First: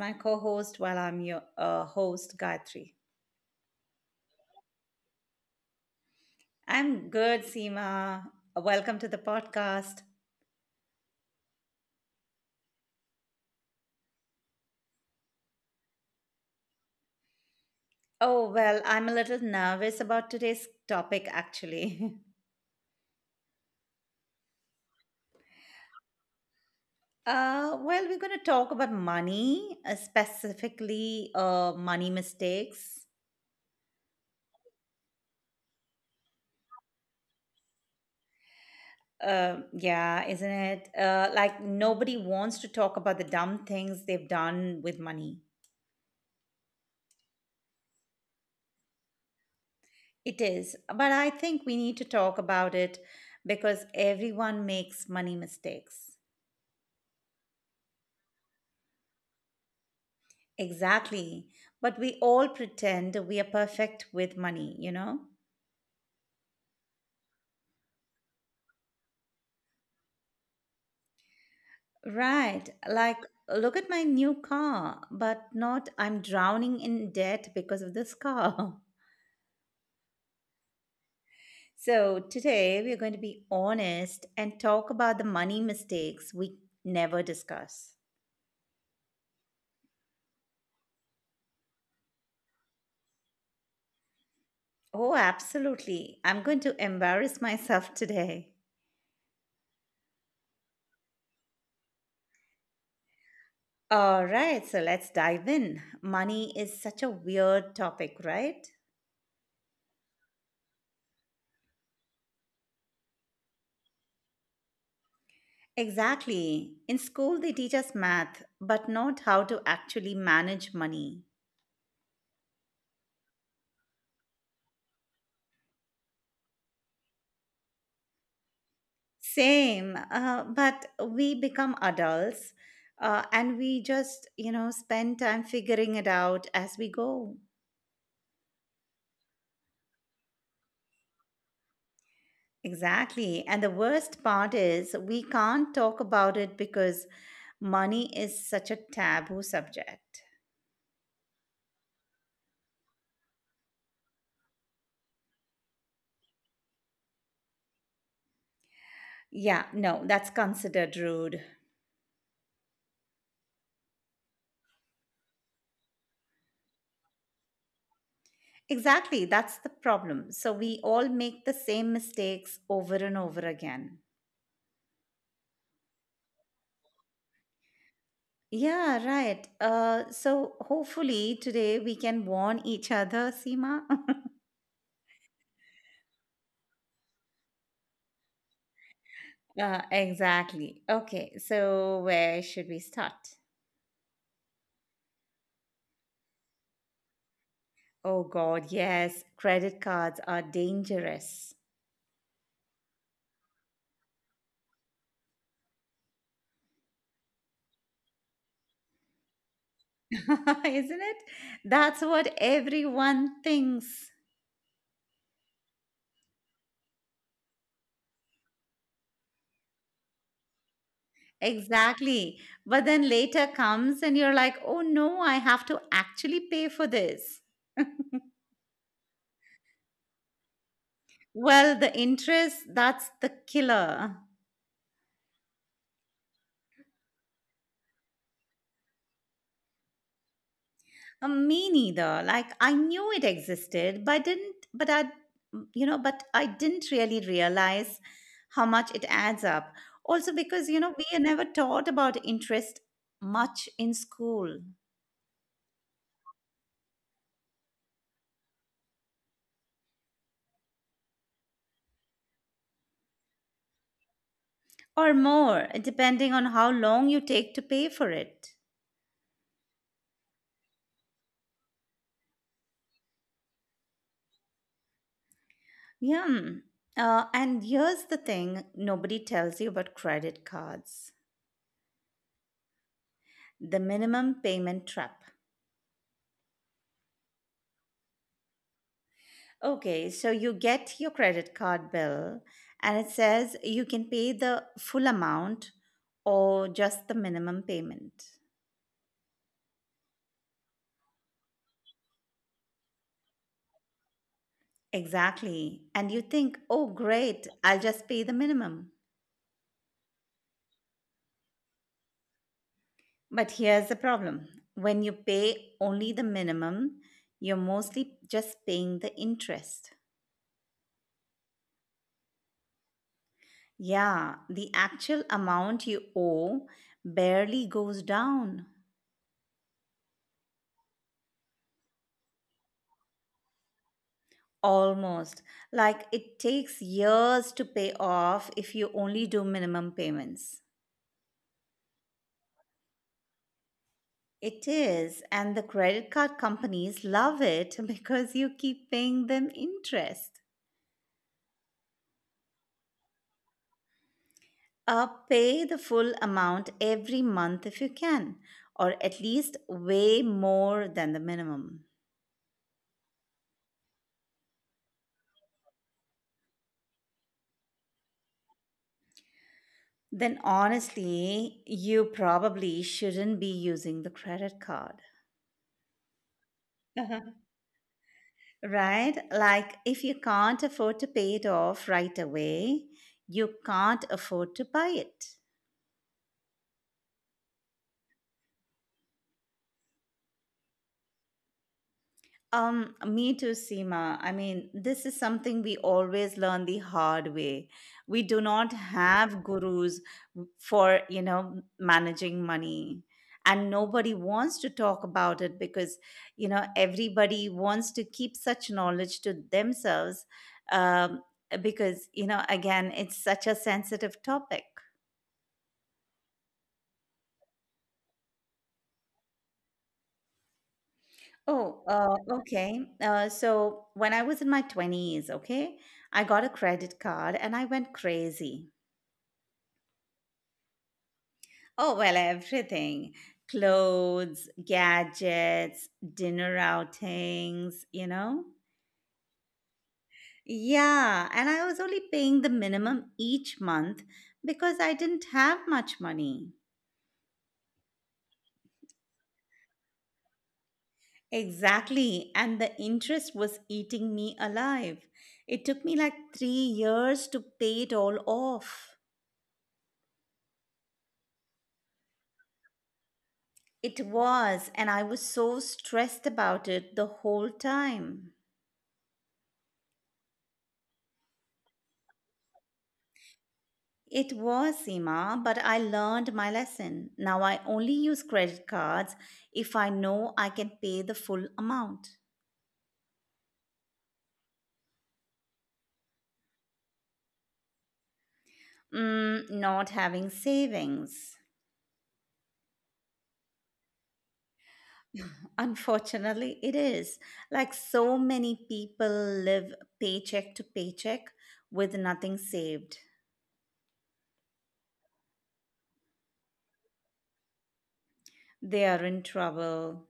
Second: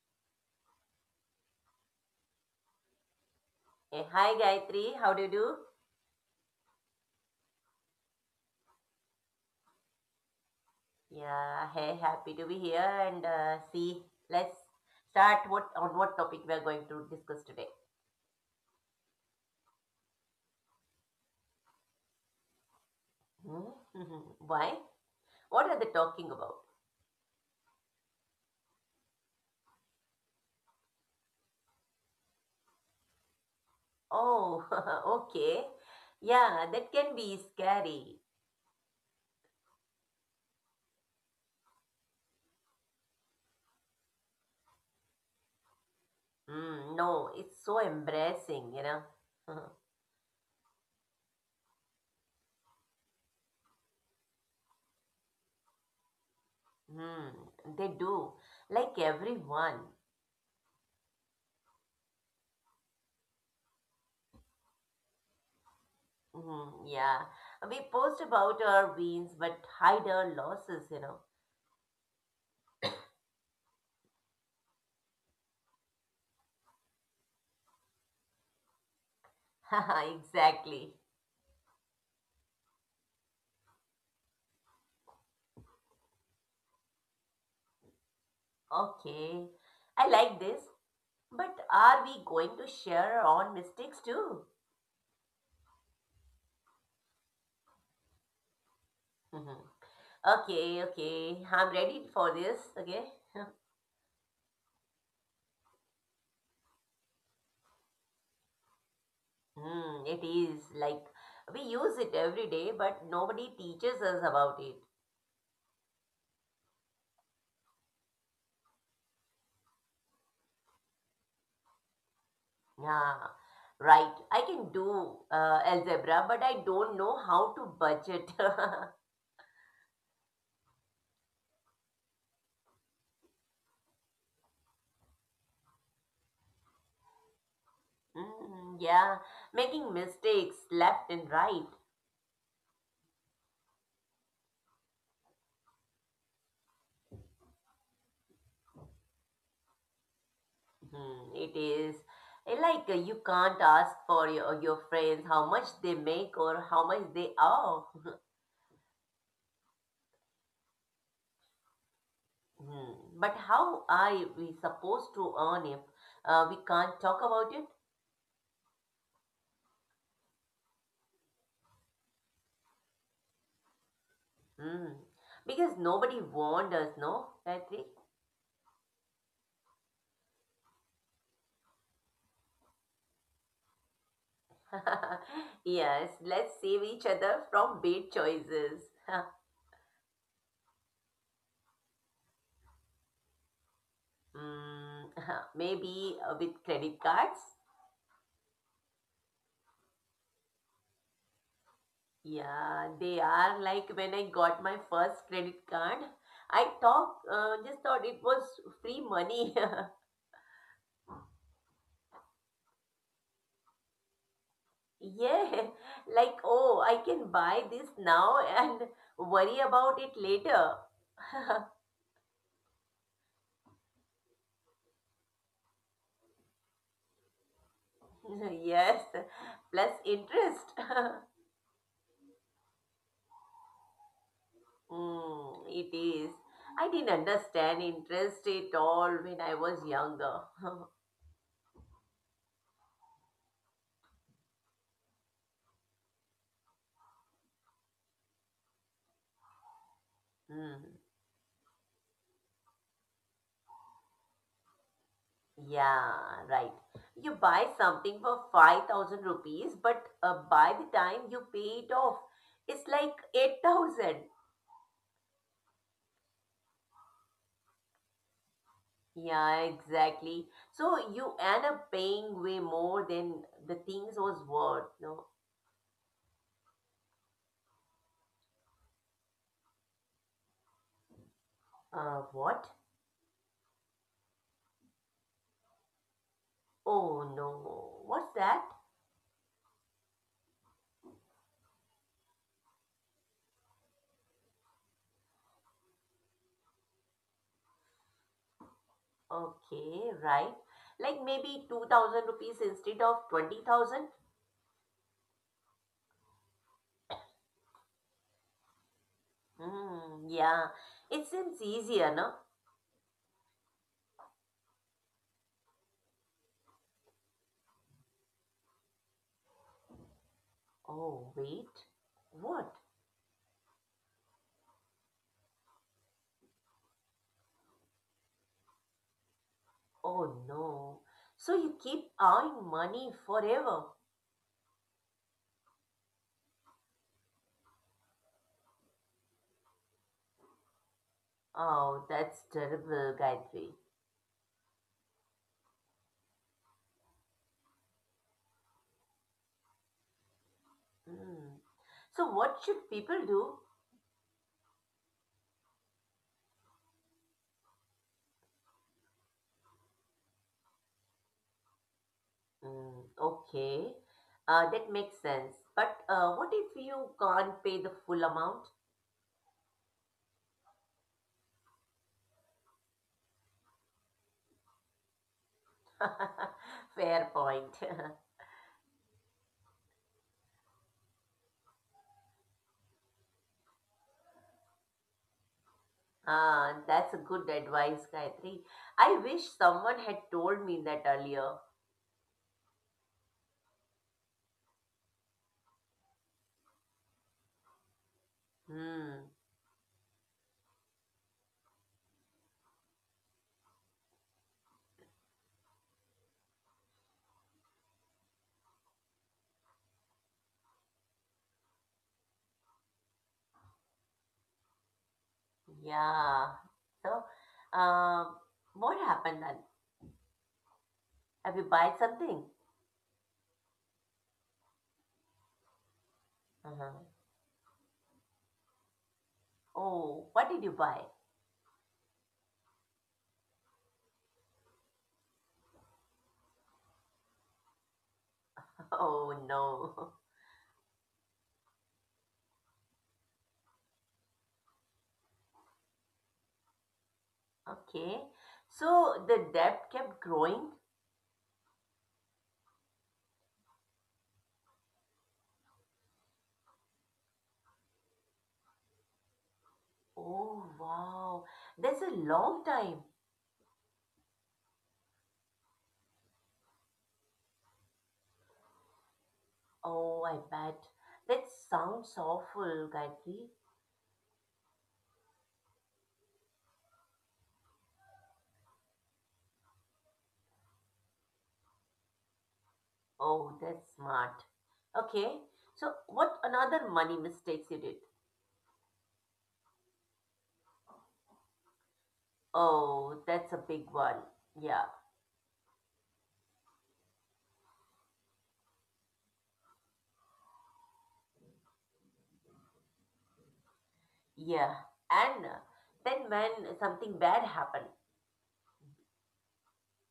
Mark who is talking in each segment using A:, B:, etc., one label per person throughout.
A: my co host while I'm your host, Gayatri.
B: Hey, hi Gayatri, how do you do?
A: I'm good, Seema. Welcome to the podcast.
B: Yeah, hey, happy to be here and see. Let's start what on what topic we are going to discuss today.
A: Oh, well, I'm a little nervous about today's topic actually.
B: Hmm? Why? What are they talking about?
A: Well, we're going to talk about money, specifically money mistakes.
B: Oh, okay. Yeah, that can be scary.
A: Yeah, isn't it? Like nobody wants to talk about the dumb things they've done with money.
B: Mm, no, it's so embarrassing.
A: It is, but I think we need to talk about it because everyone makes money mistakes.
B: mm, they do, like everyone.
A: Exactly. But we all pretend we are perfect with money, you know?
B: Mm, yeah, we post about our wins but hide our losses.
A: Right. Like, look at my new car, but not I'm drowning in debt because of this car.
B: Exactly.
A: So, today we're going to be honest and talk about the money mistakes we never discuss.
B: Okay, I like this, but are we going to share our own mistakes too?
A: Oh, absolutely. I'm going to embarrass myself today.
B: Mhm. Okay, okay, I'm ready for this. Okay.
A: All right, so let's dive in. Money is such a weird topic, right?
B: Hmm, it is like we use it every day, but nobody teaches us about it.
A: Exactly. In school, they teach us math, but not how to actually manage money.
B: Yeah, right. I can do algebra, but I don't know how to budget.
A: Same, but we become adults and we just, you know, spend time figuring it out as we go.
B: Hmm, yeah, making mistakes left and right.
A: Exactly. And the worst part is we can't talk about it because money is such a taboo subject.
B: Hmm, it is like you can't ask for your friends how much they make or how much they owe.
A: Yeah, no, that's considered rude.
B: Hmm, but how are we supposed to earn if we can't talk about it?
A: Exactly, that's the problem. So we all make the same mistakes over and over again.
B: Hmm, because nobody warned us, no, Patrick?
A: Yeah, right. So hopefully today we can warn each other, Seema.
B: Yes, let's save each other from bad choices.
A: Exactly. Okay, so where should we start?
B: Hmm, maybe with credit cards?
A: Oh God, yes, credit cards are dangerous.
B: Yeah, they are like when I got my first credit card, I just thought it was free money.
A: Isn't it? That's what everyone thinks.
B: Yeah, like, oh, I can buy this now and worry about it later.
A: Exactly. But then later comes and you're like, oh no, I have to actually pay for this.
B: Yes, plus interest.
A: Well, the interest, that's the killer.
B: Mm, it is. I didn't understand interest at all when I was younger.
A: Me neither. Like I knew it existed, but I didn't, but I, you know, but I didn't really realize how much it adds up. Also because,
B: Mm.
A: you know, we are never taught about interest much in school.
B: Yeah, right. You buy something for 5,000 rupees, but by the time you pay it off, it's like 8,000.
A: Or more, depending on how long you take to pay for it.
B: Yeah, exactly. So you end up paying way more than the things was worth. No.
A: Yeah. And here's the thing nobody tells you about credit cards,
B: What?
A: the minimum payment trap.
B: Oh no, what's that?
A: Okay, so you get your credit card bill and it says you can pay the full amount or just the minimum payment.
B: Okay, right. Like maybe 2,000 rupees instead of 20,000?
A: Exactly. And you think, oh, great, I'll just pay the minimum.
B: Hmm, yeah. It seems easier, no?
A: But here's the problem, when you pay only the minimum, you're mostly just paying the interest.
B: Oh, wait. What?
A: Yeah, the actual amount you owe barely goes down.
B: Oh no. So you keep earning money forever.
A: Almost. Like it takes years to pay off if you only do minimum payments.
B: Oh, that's terrible, Gayatri.
A: It is, and the credit card companies love it because you keep paying them interest.
B: Hmm. So what should people do?
A: Pay the full amount every month if you can, or at least way more than the minimum.
B: Hmm. Okay, that makes sense. But what if you can't pay the full amount?
A: Then, honestly, you probably shouldn't be using the credit card.
B: Fair
A: Uh-huh.
B: point.
A: Right? Like, if you can't afford to pay it off right away, you can't afford to buy it.
B: Ah, that's a good advice, Gayatri. I wish someone had told me that earlier.
A: Me too, Seema. I mean, this is something we always learn the hard way. We do not
B: Hmm.
A: have gurus for you know managing money, and nobody wants to talk about it because you know everybody wants to keep such knowledge to themselves, um, because you know again it's such a sensitive topic.
B: Yeah. So, what happened? Have you
A: Oh
B: buy something?
A: okay, so when I was in my 20s, okay, I got a
B: Uh-huh.
A: credit card and I went crazy.
B: Oh, what did you buy?
A: Oh well, everything, clothes, gadgets, dinner outings, you know.
B: Oh no.
A: Yeah, and I was only paying the minimum each month because I didn't have much money.
B: Okay. So the debt kept growing.
A: Exactly, and the interest was eating me alive. It took me like 3 years to pay it all off.
B: Oh wow. That's a long time.
A: It was, and I was so stressed about it the whole time.
B: Oh, I bet. That sounds awful, Gayatri.
A: It was, Seema, but I learned my lesson. Now I only use credit cards if I know I can pay the full amount.
B: Oh, that's smart. Okay. So what another money mistakes you did?
A: Mm, not having savings.
B: Oh, that's a big one. Yeah.
A: Unfortunately, it is. Like so many people live paycheck to paycheck with nothing saved.
B: Yeah. And then when something bad happened,
A: They are in trouble,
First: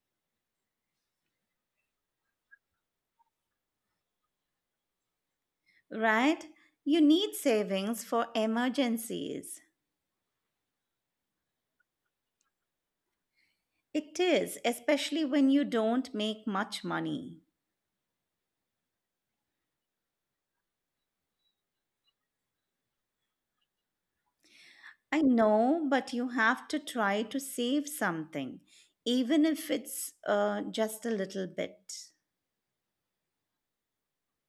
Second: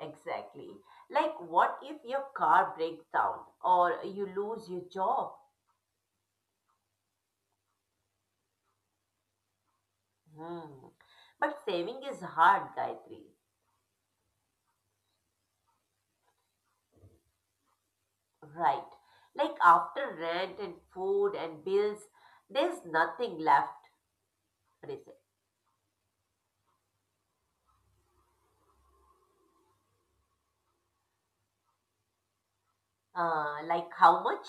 B: exactly. Like, what if your car breaks down or you lose your job?
A: right? You need savings for emergencies.
B: Hmm. But saving is hard, Gayatri.
A: It is, especially when you don't make much money.
B: Right. Like, after rent and food and bills, there's nothing left. What is
A: I
B: it?
A: know, but you have to try to save something, even if it's just a little bit.
B: Like, how much?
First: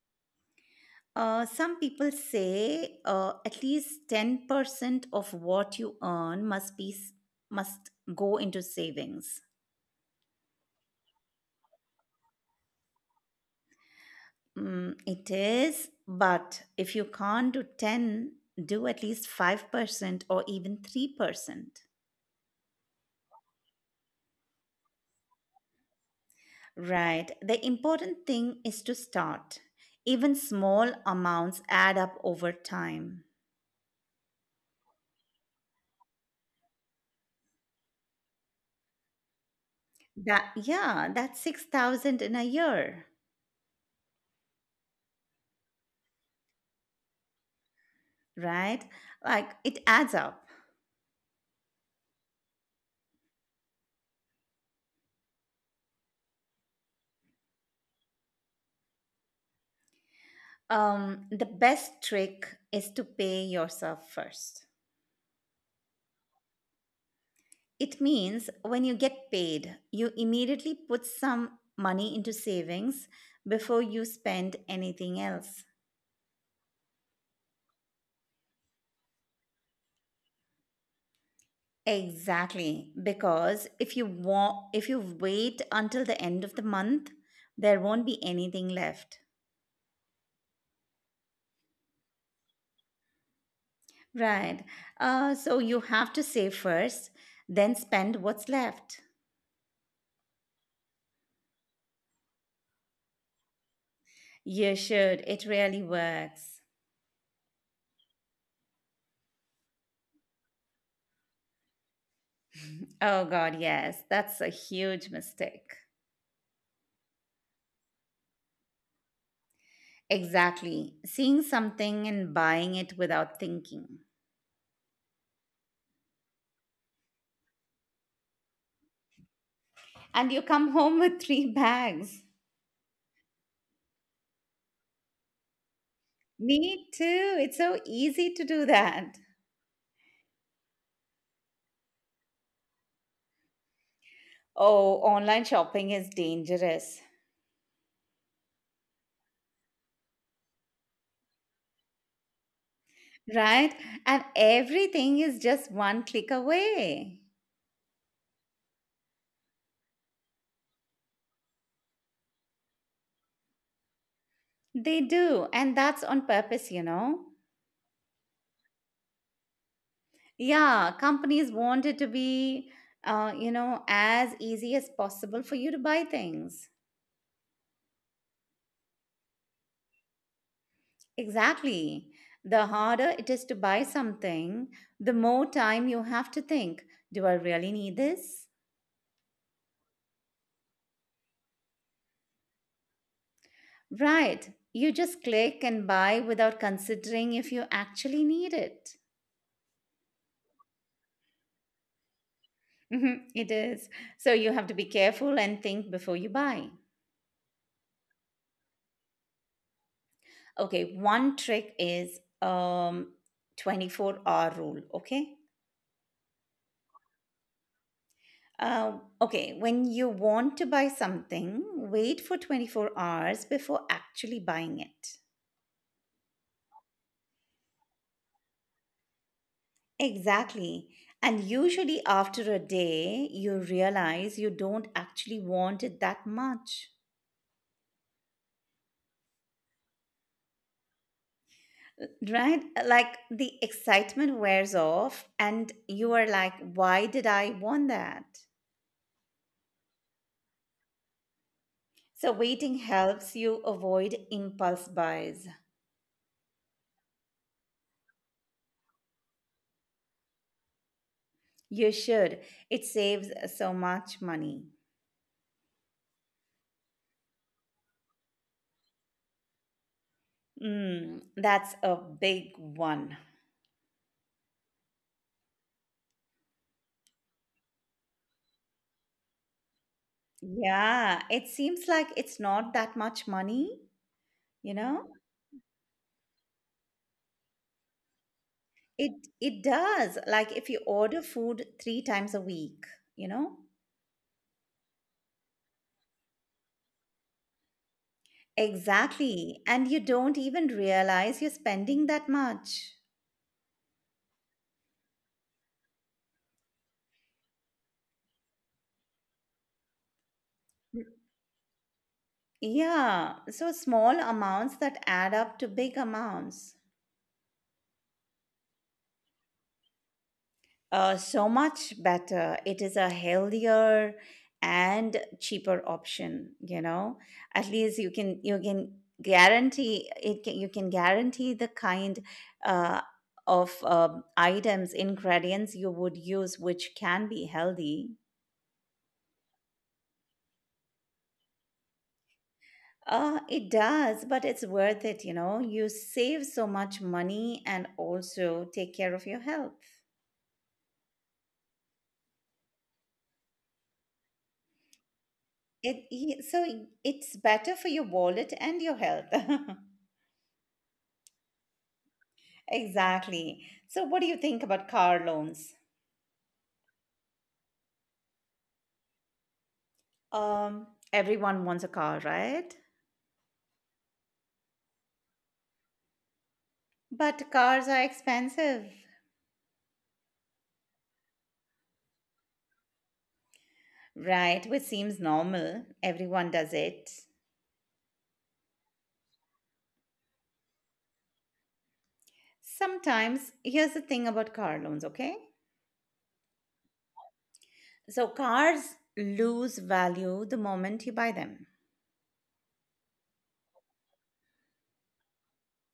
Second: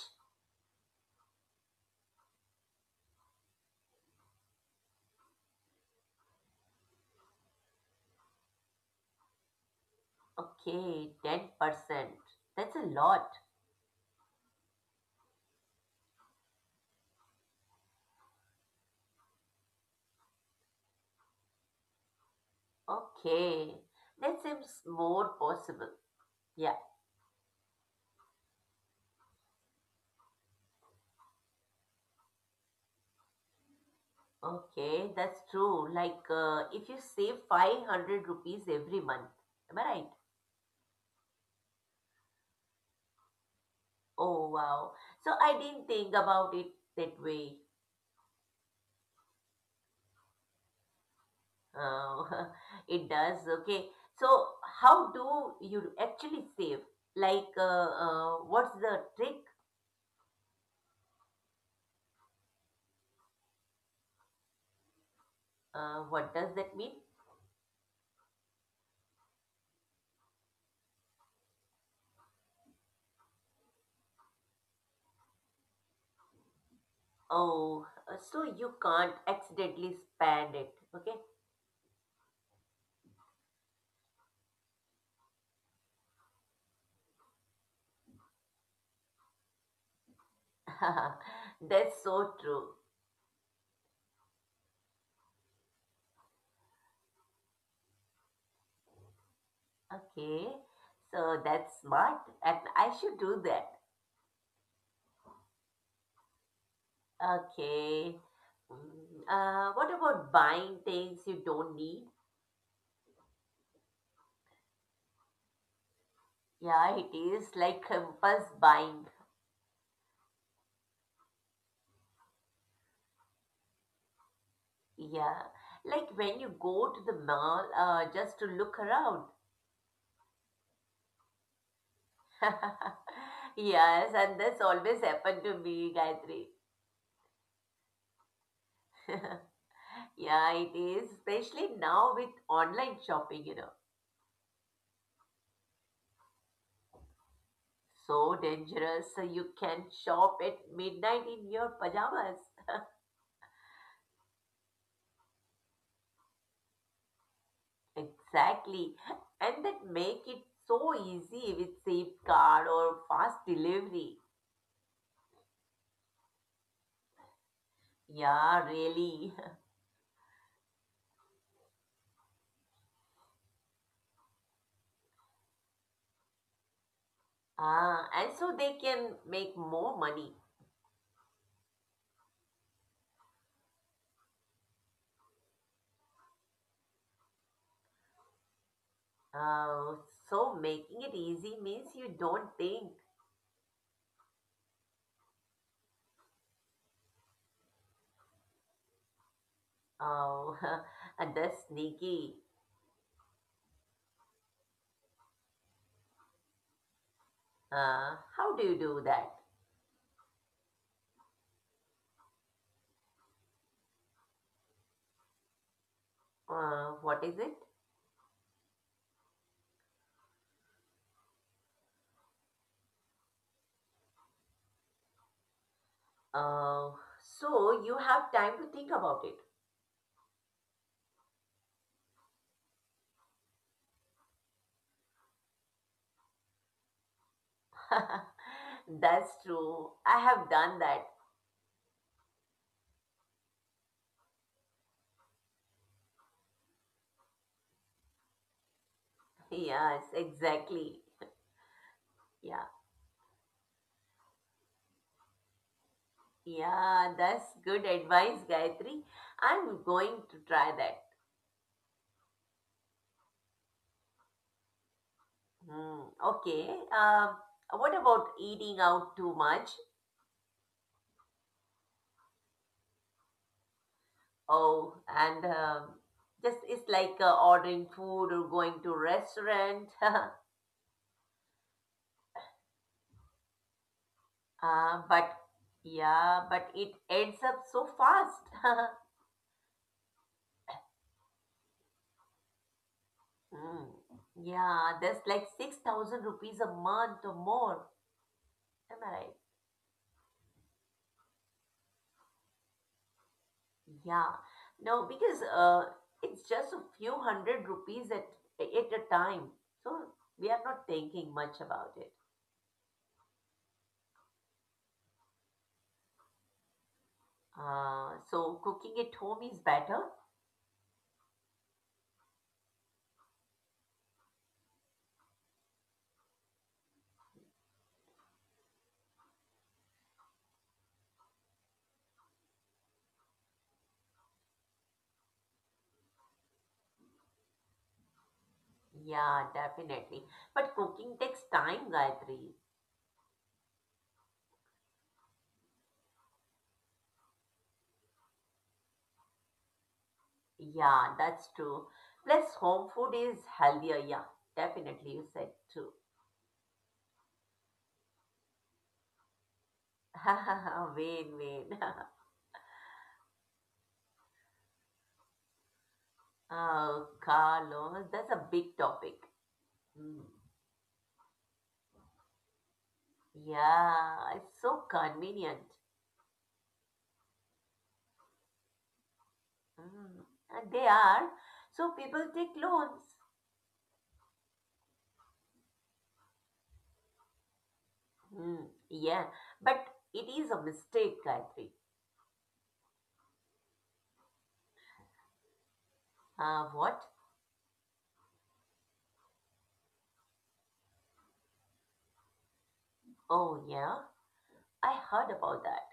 A: Some people say at least 10% of what you earn must be must go into savings.
B: Okay, 10%. That's a lot.
A: Mm, it is, but if you can't do 10, do at least 5% or even 3%.
B: Okay. That seems more possible. Yeah.
A: Right. The important thing is to start. Even small amounts add up over time.
B: Okay, that's true. Like, if you save 500 rupees every month, am I right?
A: That yeah, that's 6,000 in a year,
B: Oh wow. So I didn't think about it that way.
A: right? Like it adds up.
B: Uh, it does. Okay. So how do you actually save? Like, what's the trick?
A: The best trick is to pay yourself first.
B: What does that mean?
A: It means when you get paid, you immediately put some money into savings before you spend anything else.
B: Oh, so you can't accidentally spend it. Okay.
A: Exactly, because if you wait until the end of the month, there won't be anything left.
B: That's so true.
A: Right. So you have to save first, then spend what's left.
B: Okay. So that's smart, and I should do that.
A: You should. It really works.
B: Okay. What about buying things you don't need?
A: Oh God, yes, that's a huge mistake.
B: Yeah, it is like impulse buying.
A: Exactly. Seeing something and buying it without thinking.
B: Yeah, like when you go to the mall just to look around.
A: And you come home with three bags.
B: Yes, and that's always happened to me, Gayatri.
A: Me too. It's so easy to do that.
B: Yeah, it is, especially now with online shopping.
A: Oh, online shopping is dangerous,
B: So dangerous. So you can shop at midnight in your pajamas.
A: right? And everything is just one click away.
B: Exactly. And that make it so easy with Safe Card or fast delivery.
A: They do. And that's on purpose, you know?
B: Yeah, really.
A: Yeah, companies want it to be, you know, as easy as possible for you to buy things.
B: Ah, and so they can make more money.
A: Exactly. The harder it is to buy something, the more time you have to think, do I really need this?
B: Uh, so making it easy means you don't think.
A: Right. You just click and buy without considering if you actually need it.
B: Oh, and that's sneaky.
A: Mhm, it is. So you have to be careful and think before you buy.
B: How do you do that?
A: Okay, one trick is 24-hour rule, okay?
B: What is it?
A: Okay, when you want to buy something, wait for 24 hours before actually buying it.
B: Uh, so you have time to think about it.
A: Exactly. And usually, after a day, you realize you don't actually want it that much.
B: That's true. I have done that.
A: Right? Like the excitement wears off, and you are like, why did I want that?
B: Yes, exactly.
A: So,
B: Yeah,
A: waiting helps you avoid impulse buys.
B: yeah, that's good advice, Gayatri. I'm going to try that.
A: You should. It saves so much money.
B: Hmm. Okay. Um, what about eating out too much?
A: Mm, that's a big one.
B: Oh, and just it's like ordering food or going to restaurant.
A: Yeah, it seems like it's not that much money, you know?
B: But yeah, but it ends up so fast.
A: It does. Like if you order food three times a week, you know?
B: Hmm. Yeah, that's like 6,000 rupees a month or more. Am I right?
A: Exactly. And you don't even realize you're spending that much.
B: Yeah. No, because it's just a few hundred rupees at a time. So we are not thinking much about it.
A: Yeah. So small amounts that add up to big amounts.
B: So cooking at home is better?
A: So much better. It is a healthier and cheaper option, you know. At least you can guarantee you can guarantee the kind uh, of items, ingredients you would use which can be healthy.
B: Yeah, definitely. But cooking takes time, Gayatri.
A: It does, but it's worth it, you know. You save so much money and also take care of your health.
B: Yeah, that's true. Plus, home food is healthier. Yeah, definitely. You said true.
A: It, so it's better for your wallet and your health.
B: Vain, vain.
A: Exactly. So, what do you think about car loans?
B: Oh, Carlos, that's a big topic. Mm.
A: Um, everyone wants a car, right?
B: Yeah, it's so convenient.
A: But cars are expensive,
B: Mm. And they are. So people take loans.
A: right? Which seems normal. Everyone does it.
B: Mm. Yeah, but it is a mistake, Gayatri.
A: Sometimes, here's the thing about car loans, okay?
B: What?
A: So, cars lose value the moment you buy them.
B: Oh, yeah, I heard about that.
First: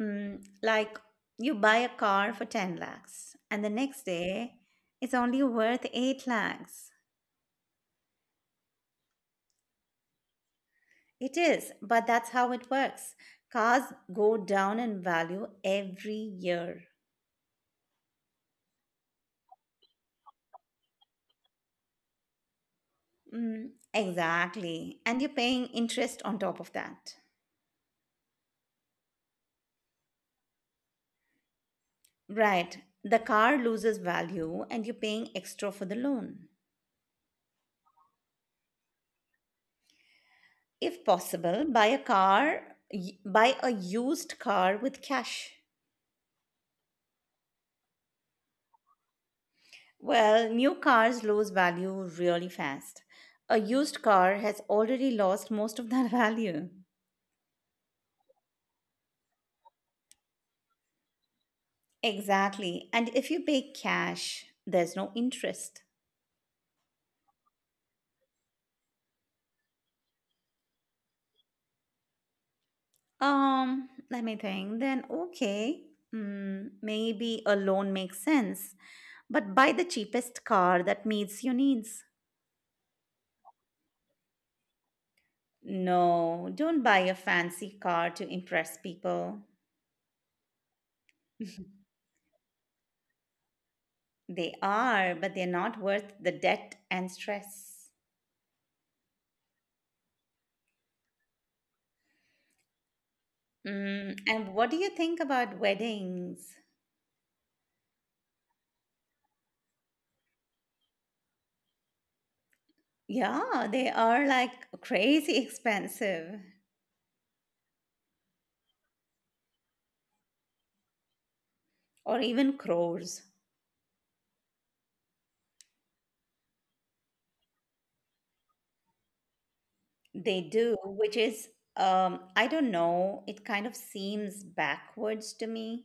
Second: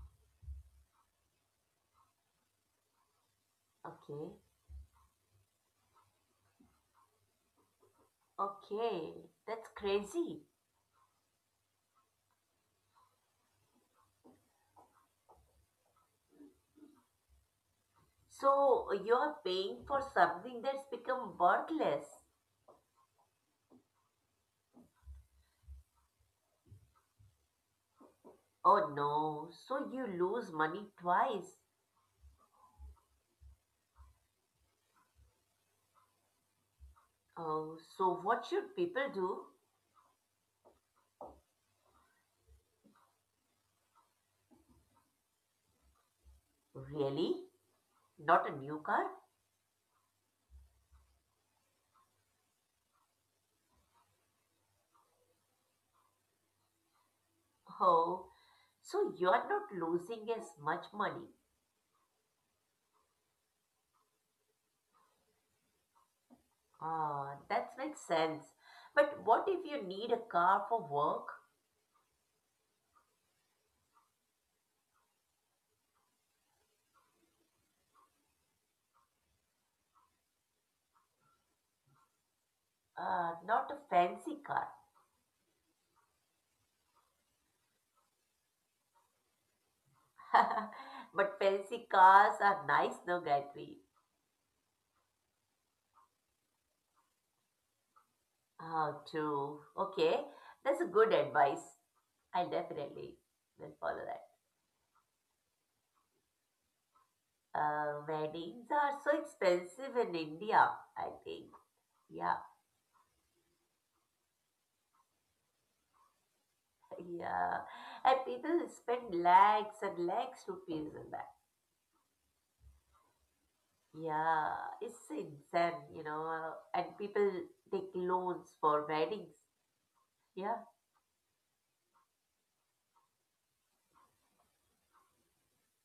A: Mm, like, you buy a car for 10 lakhs, and the next
B: Okay,
A: day, it's only worth 8 lakhs.
B: okay, that's crazy.
A: It is, but that's how it works. Cars go down in value every year.
B: So you're paying for something that's become worthless.
A: Mm, exactly. And you're paying interest on top of that.
B: Oh no, so you lose money twice.
A: Right. The car loses value and you're paying extra for the loan.
B: Oh, so what should people do?
A: If possible, buy a used car with cash.
B: Really? Not a new car?
A: Well, new cars lose value really fast. A used car has already lost most of that value.
B: Oh, so you're not losing as much money.
A: Exactly. And if you pay cash, there's no interest.
B: Ah, that makes sense. But what if you need a car for work?
A: Let me think. Then, okay, mm, maybe a loan makes sense. But buy the cheapest car that meets your needs.
B: Not a fancy car,
A: No, don't buy a fancy car to impress people.
B: but fancy cars are nice, no, Gayatri?
A: They are, but they're not worth the debt and stress.
B: Oh, true. Okay, that's a good advice. I'll definitely will follow
A: Mm,
B: that.
A: and what do you think about weddings?
B: Weddings are so expensive in India, I think. Yeah,
A: Yeah, they are like crazy expensive,
B: yeah. And people spend lakhs and lakhs rupees on that.
A: or even crores.
B: Yeah, it's insane. And people take loans for weddings.
A: They
B: Yeah.
A: do, which is, I don't know, it kind of seems backwards to me.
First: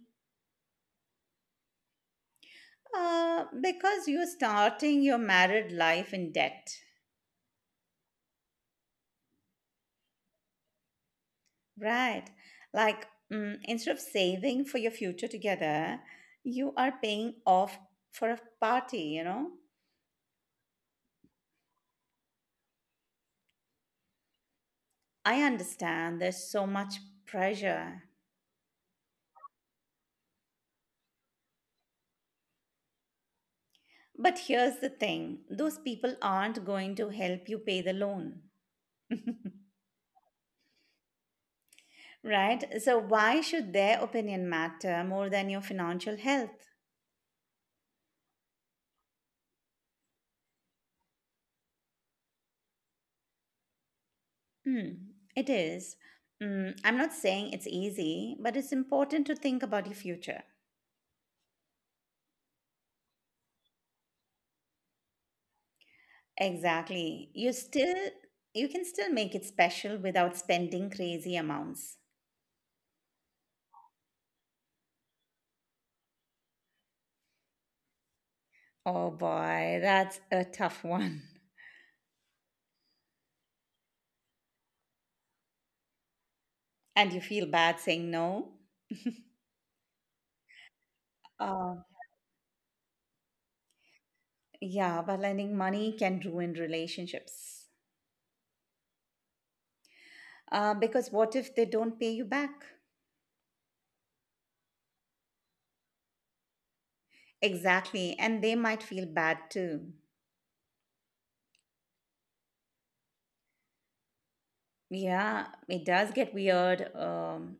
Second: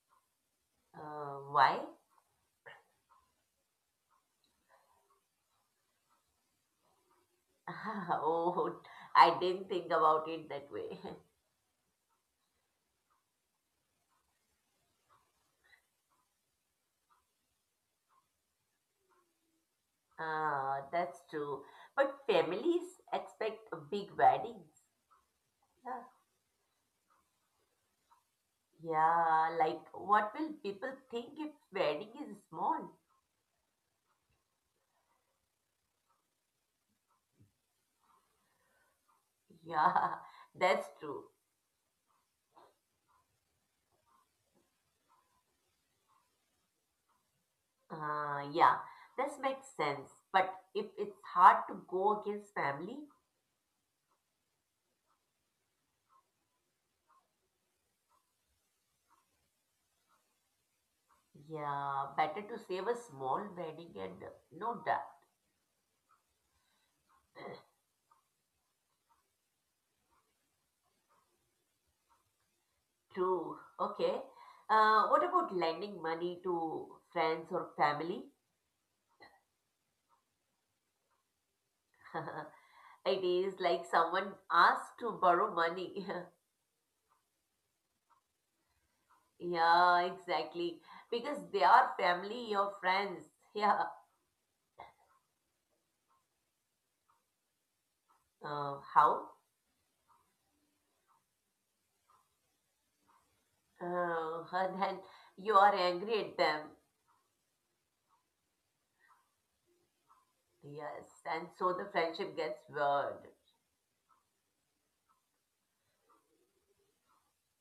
B: Why?
A: Because you're starting your married life in debt,
B: Oh, I didn't think about it that way.
A: right? Like, mm, instead of saving for your future together, you are paying off for a party, you know?
B: Ah, that's true. But families expect big weddings.
A: I
B: Yeah.
A: understand there's so much pressure.
B: Yeah, like what will people think if wedding is small?
A: But here's the thing, those people aren't going to help you pay the loan.
B: Yeah, that's true.
A: Right? So, why should their opinion matter more than your financial health?
B: Yeah, this makes sense. But if it's hard to go against family,
A: Hmm, it is. Mm, I'm not saying it's easy, but it's important to think about your future.
B: yeah, better to save a small wedding and no doubt.
A: Exactly. You can still make it special without spending crazy amounts.
B: True. Okay. What about lending money to friends or family?
A: Oh boy, that's a tough one.
B: It is like someone asked to borrow money.
A: And you feel bad saying no?
B: Yeah, exactly. Because they
A: Uh,
B: are family or friends. Yeah.
A: yeah, but lending money can ruin relationships.
B: How?
A: Because what if they don't pay you back?
B: And then you are angry at them.
A: Exactly. And they might feel bad too.
B: Yes. And so the friendship gets weird.
A: Yeah, it does get weird,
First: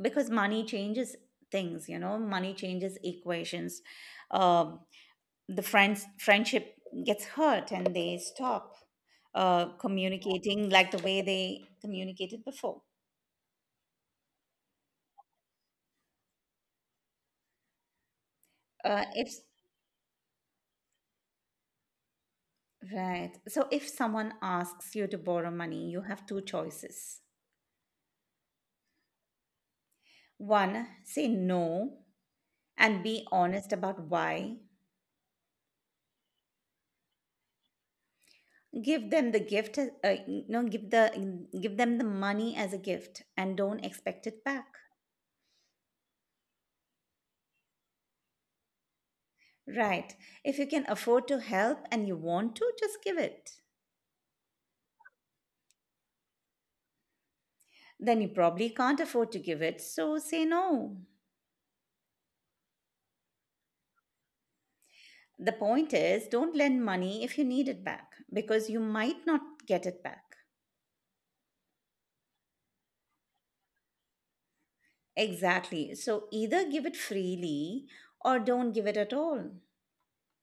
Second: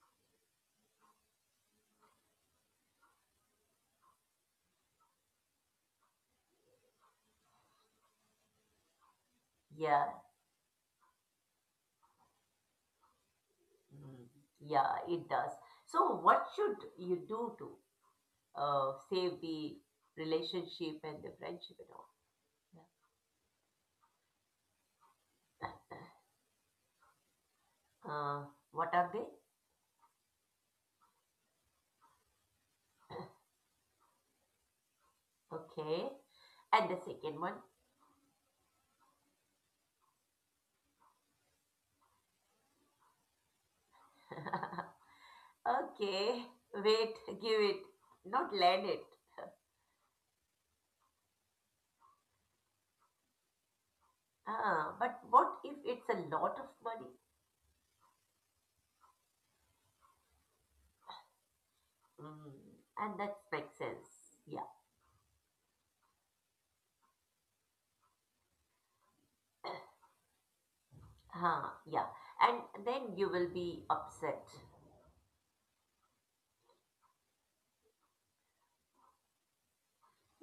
A: because money changes things, you know, money changes equations. Um, the friendship gets hurt and they stop
B: Yeah.
A: communicating like the way they communicated before.
B: Mm. Yeah, it does. So what should you do to save
A: If
B: the relationship and the friendship and all?
A: Right. So if someone asks you to borrow money, you have two choices.
B: Yeah. What are they?
A: One, say no and be honest about why.
B: Okay. And the second one.
A: Give them the gift, give them the money as a gift, and don't expect it back.
B: Okay, wait, give it, not lend it.
A: Right, if you can afford to help and you want to just give it.
B: Ah, but what if it's a lot of money?
A: Then you probably can't afford to give it, so say no.
B: Mm, and that makes sense. Yeah,
A: The point is, don't lend money if you need it back, because you might not get it back.
B: huh, yeah. And then you will be upset.
A: Exactly. So either give it freely or don't give it at all.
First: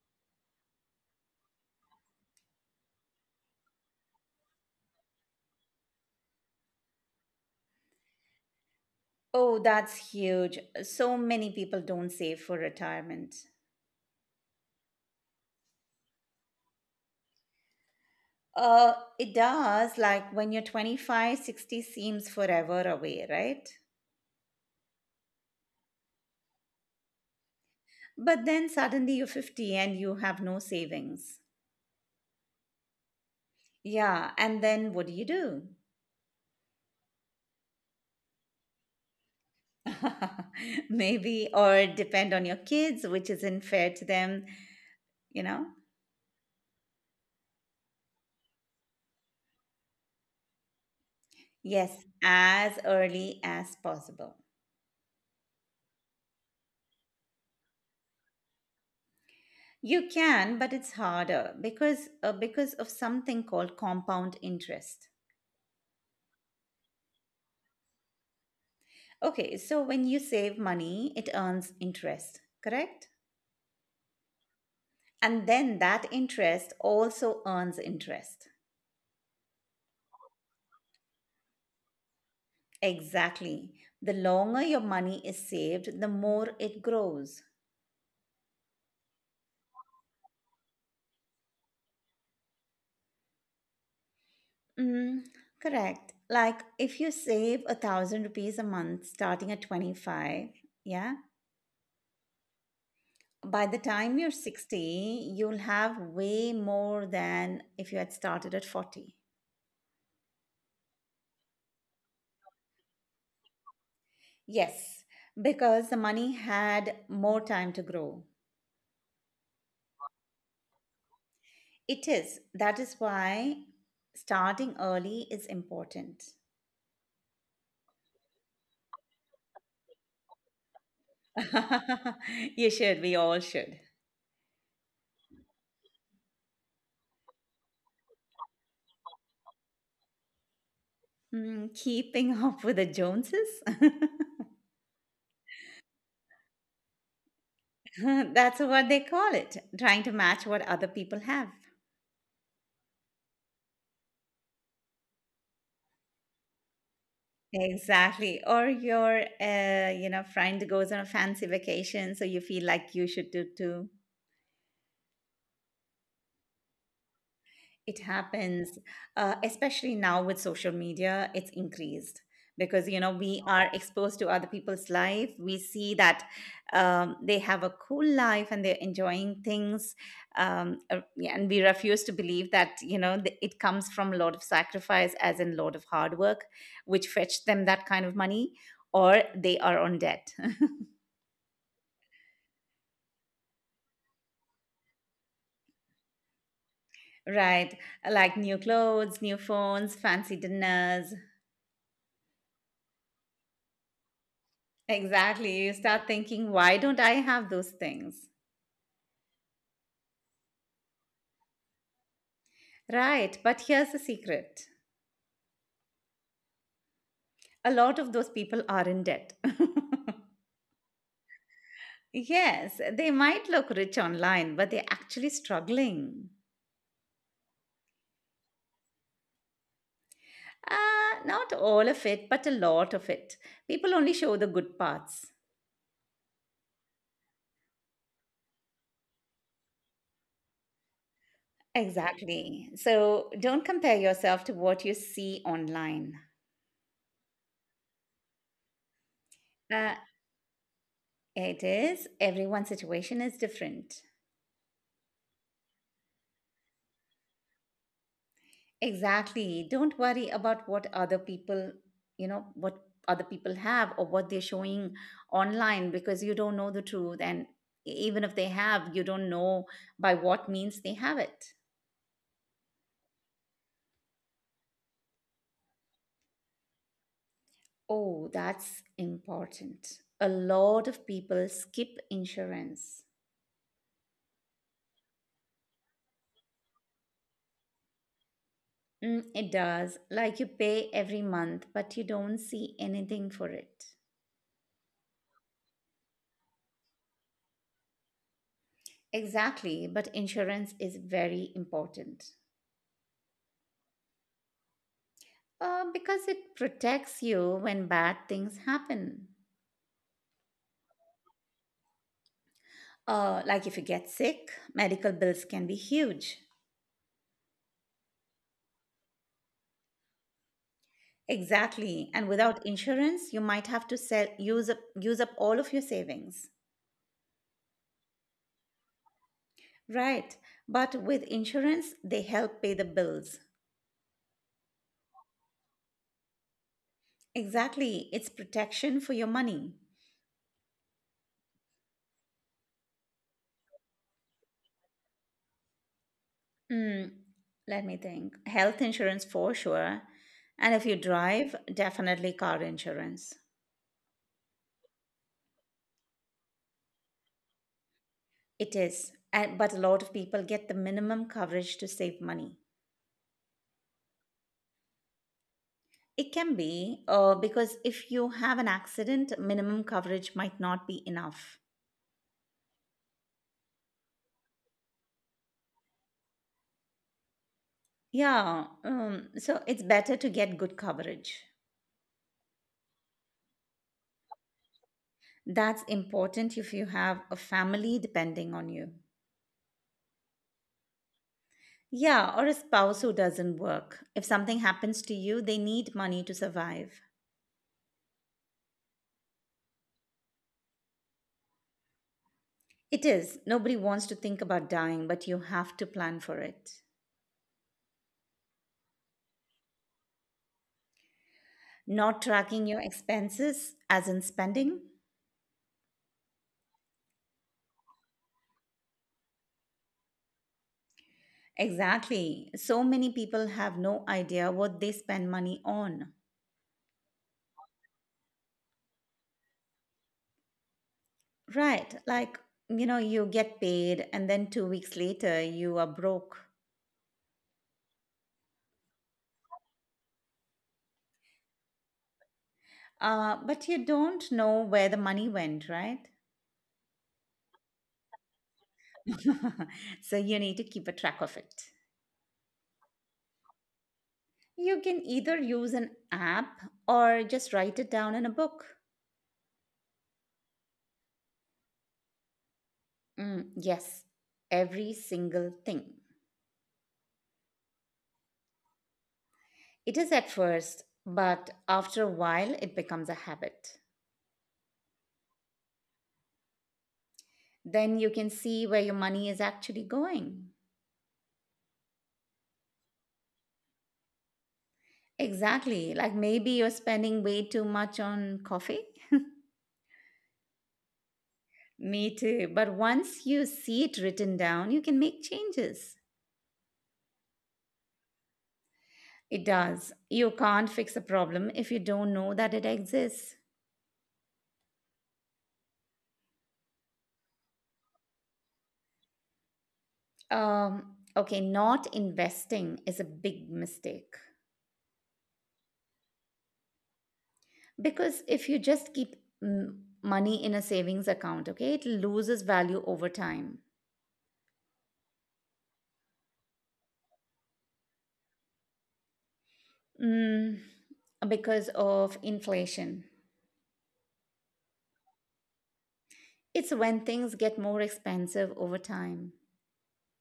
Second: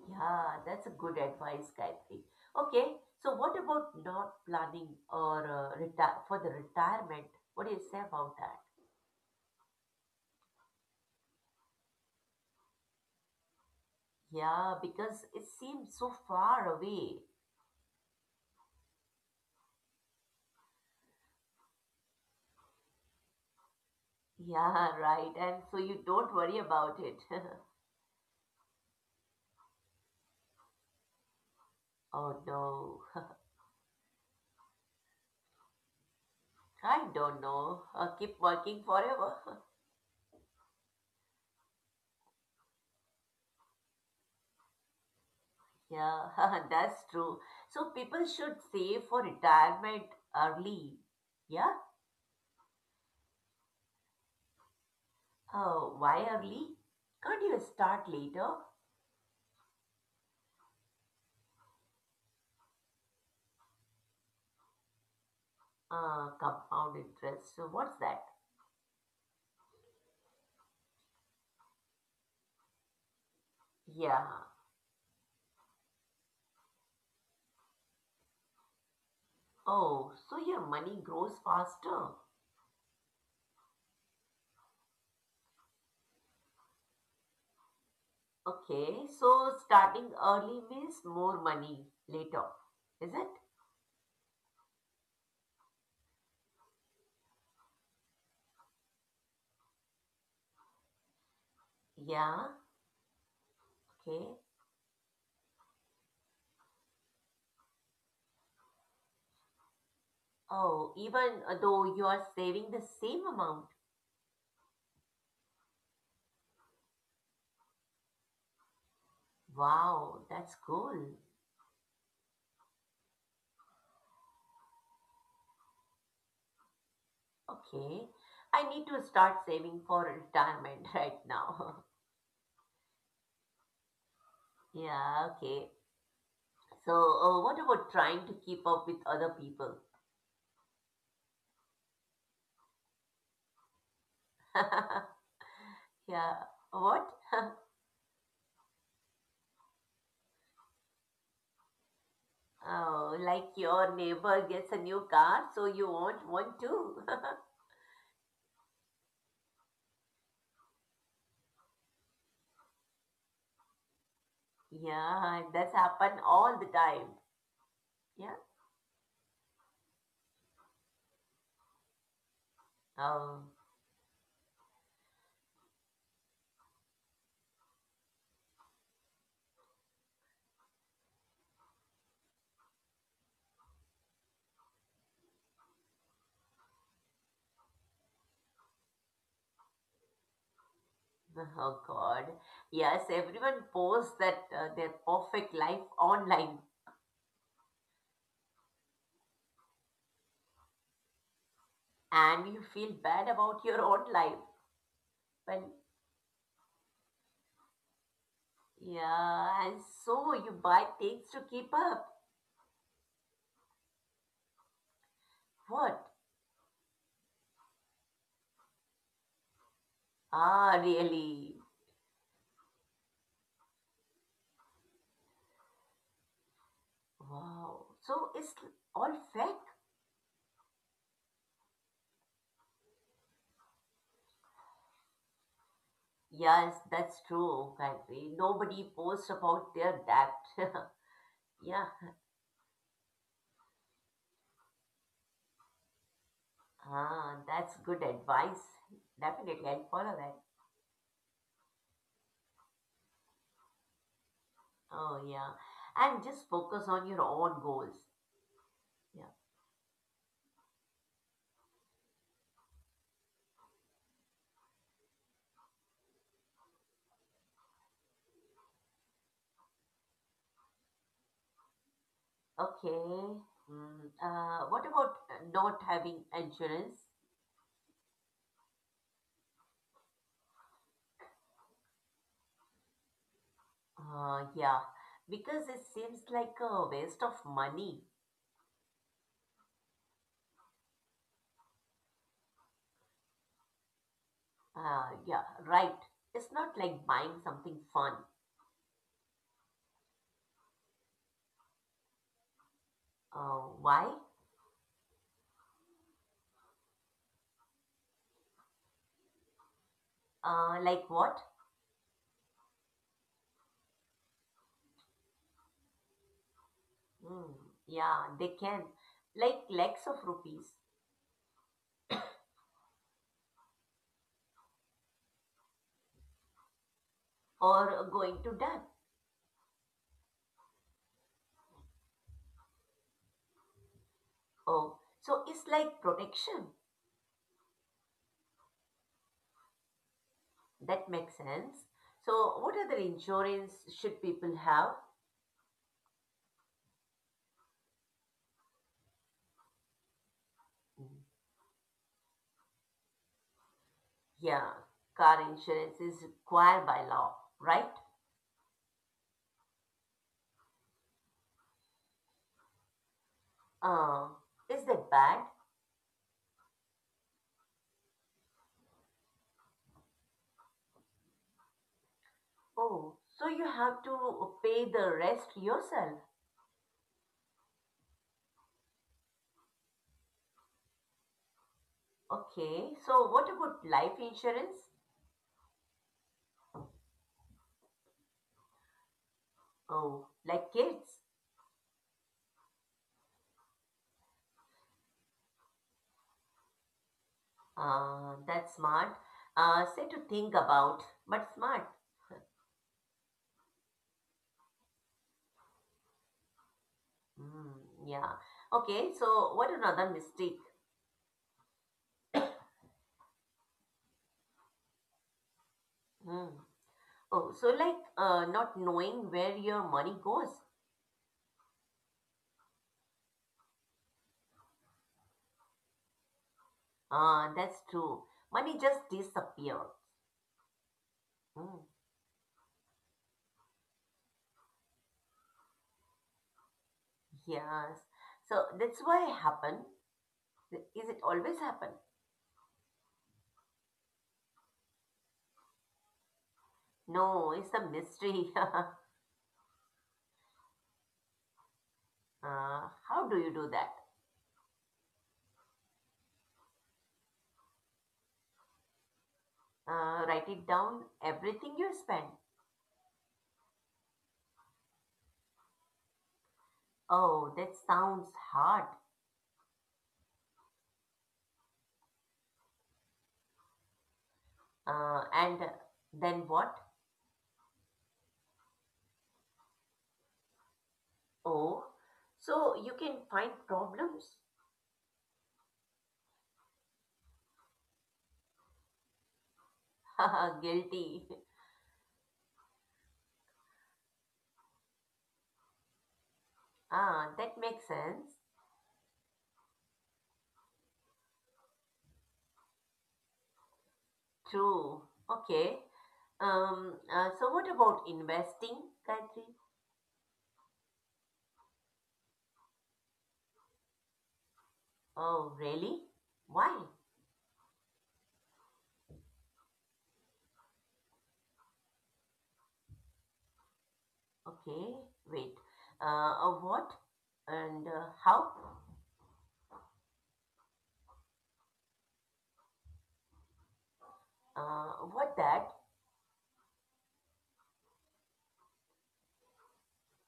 B: Yeah, that's a good advice, Gayatri. Okay, so what about not planning or retire for the retirement? What do you say about that?
A: Oh, that's huge. So many people don't save for retirement.
B: Yeah, because it seems so far away.
A: Uh, it does. Like when you're 25, 60 seems forever away, right?
B: Yeah, right. And so you don't worry about it.
A: But then suddenly you're 50 and you have no savings.
B: Oh no.
A: Yeah. And then what do you do?
B: I don't know. Keep working forever.
A: Maybe, or depend on your kids, which isn't fair to them, you know?
B: Yeah, that's true. So people should save for retirement early. Yeah.
A: Yes, as early as possible.
B: Why early? Can't you start later?
A: You can, but it's harder because of something called compound interest.
B: Compound interest. So what's that?
A: Okay, so when you save money, it earns interest, correct?
B: Yeah.
A: And then that interest also earns interest.
B: Oh, so your money grows faster.
A: Exactly. The longer your money is saved, the more it grows.
B: Okay. So starting early means more money later, is it?
A: Mm, correct. Like if you save 1,000 rupees a month starting at 25, yeah,
B: Yeah.
A: by the time you're
B: Okay.
A: 60, you'll have way more than if you had started at 40.
B: Oh, even though you are saving the same amount.
A: Yes, because the money had more time to grow.
B: Wow, that's cool.
A: It is. That is why starting early is important.
B: Okay. I need to start saving for retirement right now.
A: you should. We all should.
B: Yeah, okay. So, what about trying to keep up with other people?
A: Mm, keeping up with the Joneses?
B: Yeah, what?
A: That's what they call it. Trying to match what other people have.
B: Oh, like your neighbor gets a new car, so you want one too.
A: Exactly. Or your, friend goes on a fancy vacation, so you feel like you should do too.
B: Yeah, that's happened all the time.
A: It
B: Yeah.
A: happens, especially now with social media, it's increased because, you know,
B: Oh,
A: we are exposed to other people's life. We see that, they have a cool life and they're enjoying things, yeah, and we refuse to believe that, it comes from a lot of sacrifice, as in lot of hard work, which fetched them that kind of money, or they are on debt.
B: oh God. Yes, everyone posts that their perfect life online.
A: Right, like new clothes, new phones, fancy dinners.
B: And you feel bad about your own life.
A: Exactly.
B: Well,
A: You start thinking, why don't I have those things?
B: yeah, and so you buy things to keep up.
A: Right. But here's the secret:
B: What?
A: a lot of those people are in debt.
B: Ah, really?
A: yes, they might look rich online, but they're actually struggling.
B: Wow. So it's all fake?
A: Not all of it, but a lot of it. People only show the good parts.
B: Yes, that's true, Gayatri. Nobody posts about their debt. Yeah.
A: Exactly. So don't compare yourself to what you see online.
B: Ah, that's good advice. Definitely, I'll
A: Uh,
B: follow that.
A: it is, everyone's situation is different.
B: Oh, yeah. And just focus on your own goals. Yeah.
A: Exactly. Don't worry about what other people have or what they're showing online, because you don't know the truth. And even if they have, you don't know by what means they have it.
B: Okay. What about not having insurance?
A: Oh, that's important. A lot of people skip insurance.
B: Yeah, because it seems like a waste of money.
A: Mm, it does. Like you pay every month, but you don't see anything for it.
B: Yeah, right. It's not like buying something fun.
A: Exactly. But insurance is very important.
B: Why?
A: Because it protects you when bad things happen.
B: Like what?
A: Like if you get sick, medical bills can be huge.
B: Hmm, yeah, they can. Like lakhs of rupees
A: Exactly. And without insurance, you might have to sell, use up all of your savings.
B: or going to debt.
A: Right. But with insurance, they help pay the bills.
B: Oh, so it's like protection.
A: Exactly. It's protection for your money.
B: That makes sense. So, what other insurance should people have?
A: Mm, let me think. Health insurance for sure. And if you
B: Mm,
A: drive, definitely car insurance.
B: yeah, car insurance is required by law, right?
A: It is, but a lot of people get the minimum coverage to save money.
B: Uh, is that bad?
A: It can be, because if you have an accident, minimum coverage might not be enough.
B: Oh, so you have to pay the rest yourself.
A: Yeah, so it's better to get good coverage.
B: Okay, so what about life insurance?
A: That's important if you have a family depending on you.
B: Oh, like kids.
A: Yeah, or a spouse who doesn't work. If something happens to you, they need money to survive.
B: That's smart. Say to think about, but smart.
A: It is. Nobody wants to think about dying, but you have to plan for it.
B: Hmm. Yeah. Okay, so what another mistake?
A: Not tracking your expenses, as in spending.
B: Hmm. Oh, so like not knowing where your money goes.
A: Exactly. So many people have no idea what they spend money on.
B: Ah, that's true. Money just disappear. Hmm.
A: Right. Like, you get paid and then 2 weeks later you are broke.
B: Yes. So that's why happen. Is it always happen?
A: But you don't know where the money went, right?
B: No, it's a mystery.
A: so you need to keep a track of it.
B: How do you do that?
A: You can either use an app or just write it down in a book.
B: Write it down, everything you spend.
A: Mm, yes. Every single thing.
B: Oh, that sounds hard.
A: It is at first, but after a while, it becomes a habit.
B: And then what?
A: Then you can see where your money is actually going.
B: Oh, so you can find problems?
A: Exactly. Like maybe you're spending way too much on coffee.
B: Haha, guilty.
A: Me too. But once you see it written down, you can make changes.
B: Ah, that makes sense.
A: It does. You can't fix a problem if you don't know that it exists.
B: True. Okay. So what about investing, Gayatri?
A: Okay, not investing is a big mistake.
B: Oh, really? Why?
A: Because if you just keep, mm, money in a savings account, okay, it loses value over time.
B: Okay, wait. What and how?
A: Mm, because of inflation.
B: Uh, what that?
A: It's when things get more expensive over time.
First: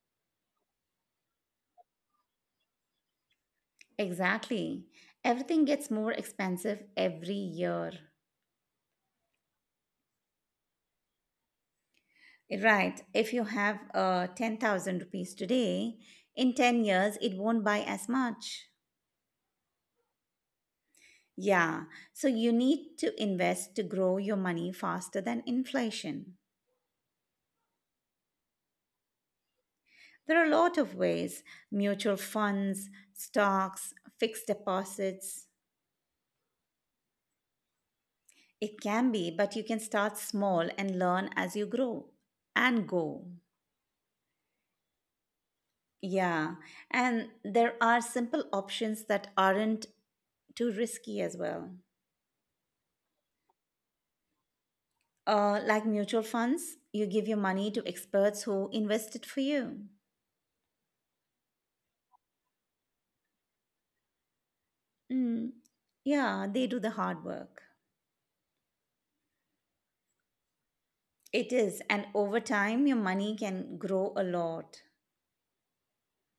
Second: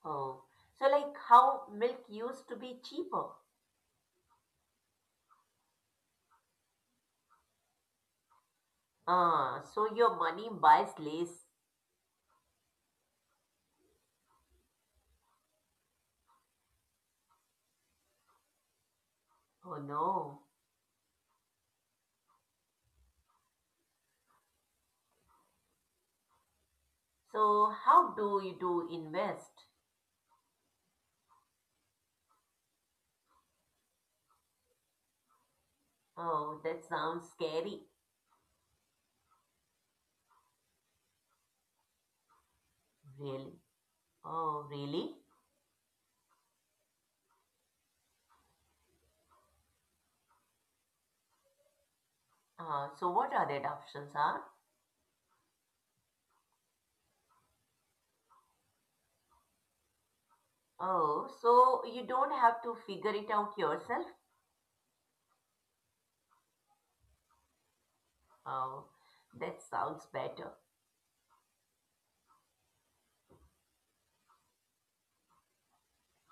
B: Oh, so like how milk used to be cheaper.
A: Exactly. Everything gets more expensive every year.
B: Ah, so your money buys less.
A: Right. If you have, 10,000 rupees today, in 10 years, it won't buy as much.
B: Oh no.
A: Yeah. So you need to invest to grow your money faster than inflation.
B: So how do you do invest?
A: There are a lot of ways: mutual funds, stocks, fixed deposits.
B: Oh, that sounds scary.
A: It can be, but you can start small and learn as you grow and go.
B: Really? Oh, really?
A: Yeah, and there are simple options that aren't too risky as well.
B: Ah, so what are that options are?
A: Like mutual funds, you give your money to experts who invest it for you.
B: Oh, so you don't have to figure it out yourself?
A: Mm, yeah, they do the hard work.
B: Oh, that sounds better.
A: It is, and over time, your money can grow a lot,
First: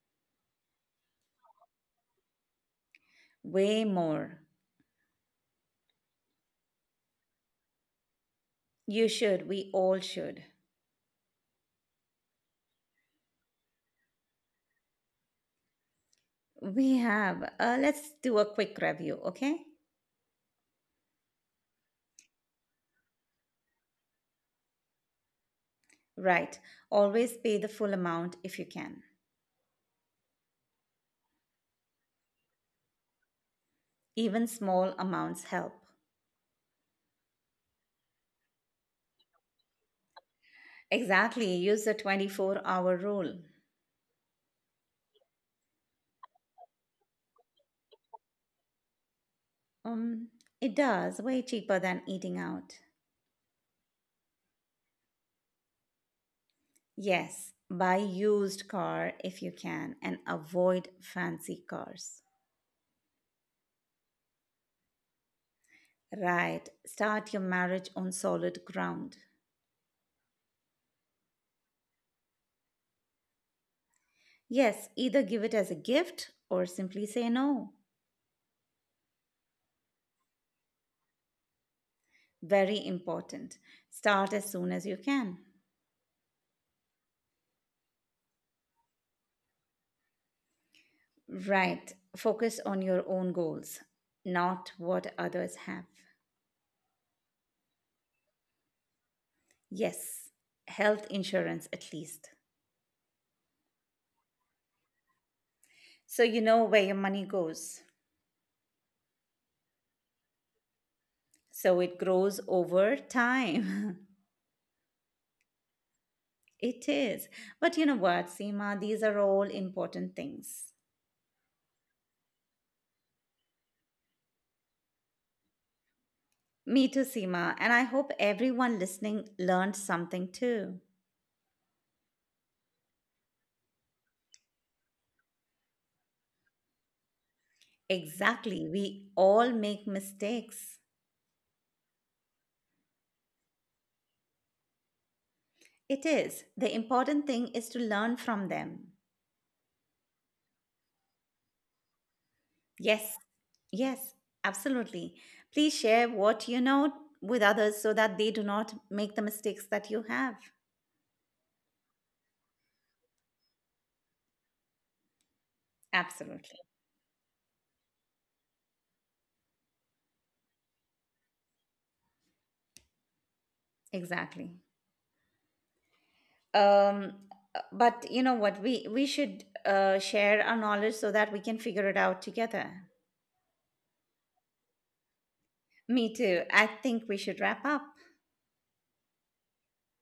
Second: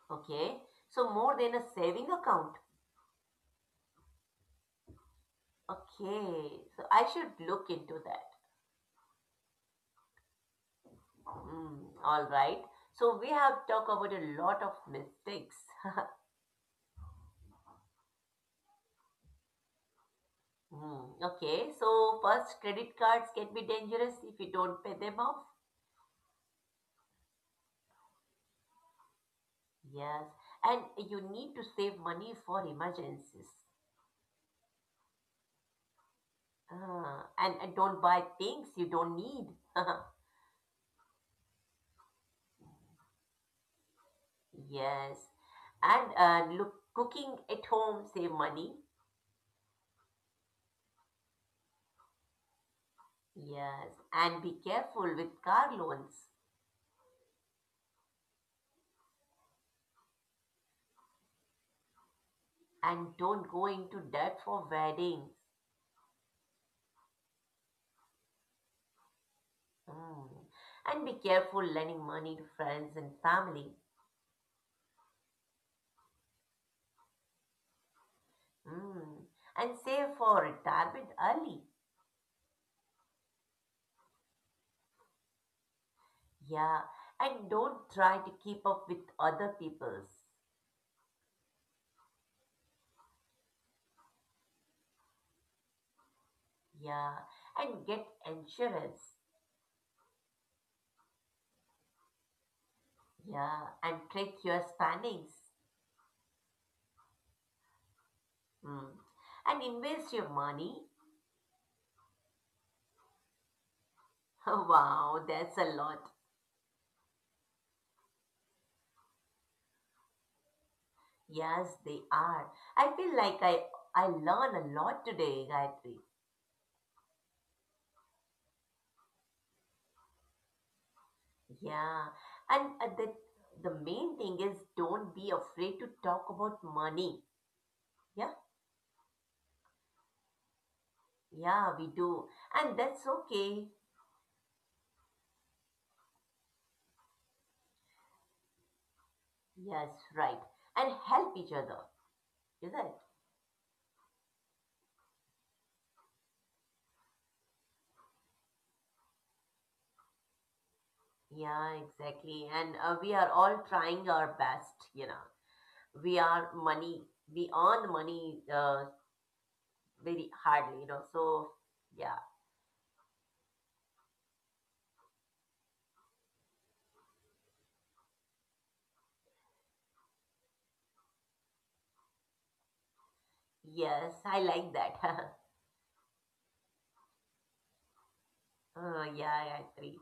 B: Okay, so more than a saving account.
A: way more.
B: Okay, so I should look into that.
A: You should. We all should.
B: Mm, all right. So we have talked about a lot of mistakes.
A: We have. Let's do a quick review, okay?
B: Hmm. Okay. So first, credit cards can be dangerous if you don't pay them off.
A: Right. Always pay the full amount if you can.
B: Yes, and you need to save money for emergencies.
A: Even small amounts help.
B: Ah. And don't buy things you don't need.
A: Exactly. Use the 24-hour rule.
B: Yes, and look, cooking at home save money.
A: Um, it does. Way cheaper than eating out.
B: Yes, and be careful with car loans
A: Yes. Buy used car if you can and avoid fancy cars.
B: and don't go into debt for weddings.
A: Right. Start your marriage on solid ground.
B: Mm. And be careful lending money to friends and family.
A: Yes, either give it as a gift or simply say no.
B: Mm. And save for retirement early.
A: Very important. Start as soon as you can.
B: Yeah. And don't try to keep up with other people's.
A: Right. Focus on your own goals, not what others have.
B: Yeah. And get insurance.
A: Yes. Health insurance, at least.
B: Yeah. And track your spendings.
A: So you know where your money goes.
B: Mm. And invest your money.
A: So it grows over time.
B: Wow, that's a lot.
A: it is. But you know what, Seema? These are all important things.
B: Yes, they are. I feel like I learn a lot today, Gayatri.
A: Me too, Seema. And I hope everyone listening learned something too.
B: Yeah, and the main thing is don't be afraid to talk about money. Yeah,
A: Exactly. We all make mistakes.
B: yeah, we do, and that's okay.
A: It is. The important thing is to learn from them.
B: Yes, right, and help each other, is it?
A: Yes. Yes, absolutely. Please share what you know with others so that they do not make the mistakes that you have.
B: Yeah, exactly. And we are all trying our best. You know, we are
A: Absolutely.
B: money. We earn money very hardly. You know, so yeah,
A: Exactly. Um but you know what, we should, share our knowledge so that we can figure it out together.
B: yes, I like that.
A: Me too. I think we should wrap up.
B: Yeah, I agree.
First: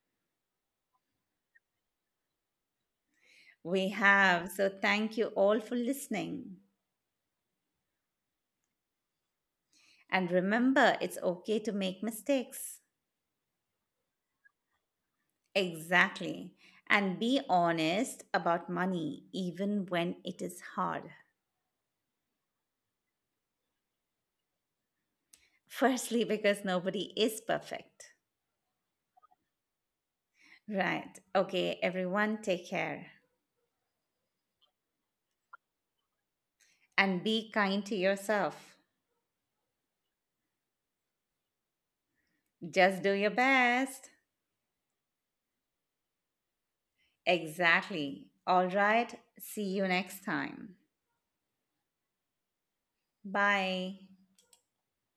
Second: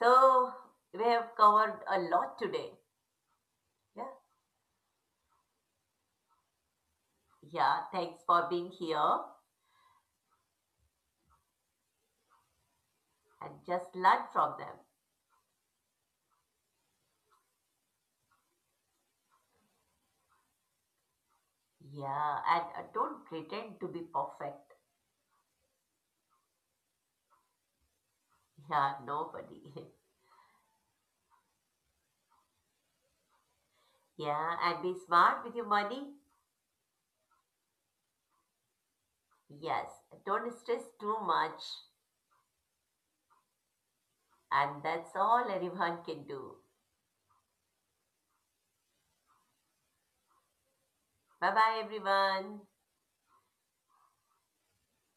B: So we have covered a lot today.
A: We
B: Yeah.
A: have. So thank you all for listening.
B: Yeah, thanks for being here
A: And remember, it's okay to make mistakes.
B: and just learn from them.
A: Exactly. And be honest about money, even when it is hard.
B: Yeah, and don't pretend to be perfect.
A: Firstly, because nobody is perfect.
B: Yeah, nobody.
A: Right. Okay, everyone, take care.
B: Yeah, and be smart with your money.
A: And be kind to yourself.
B: Yes, don't stress too much.
A: Just do your best.
B: And that's all anyone can do.
A: Exactly. All right. See you next time.
B: Bye bye, everyone.
A: Bye.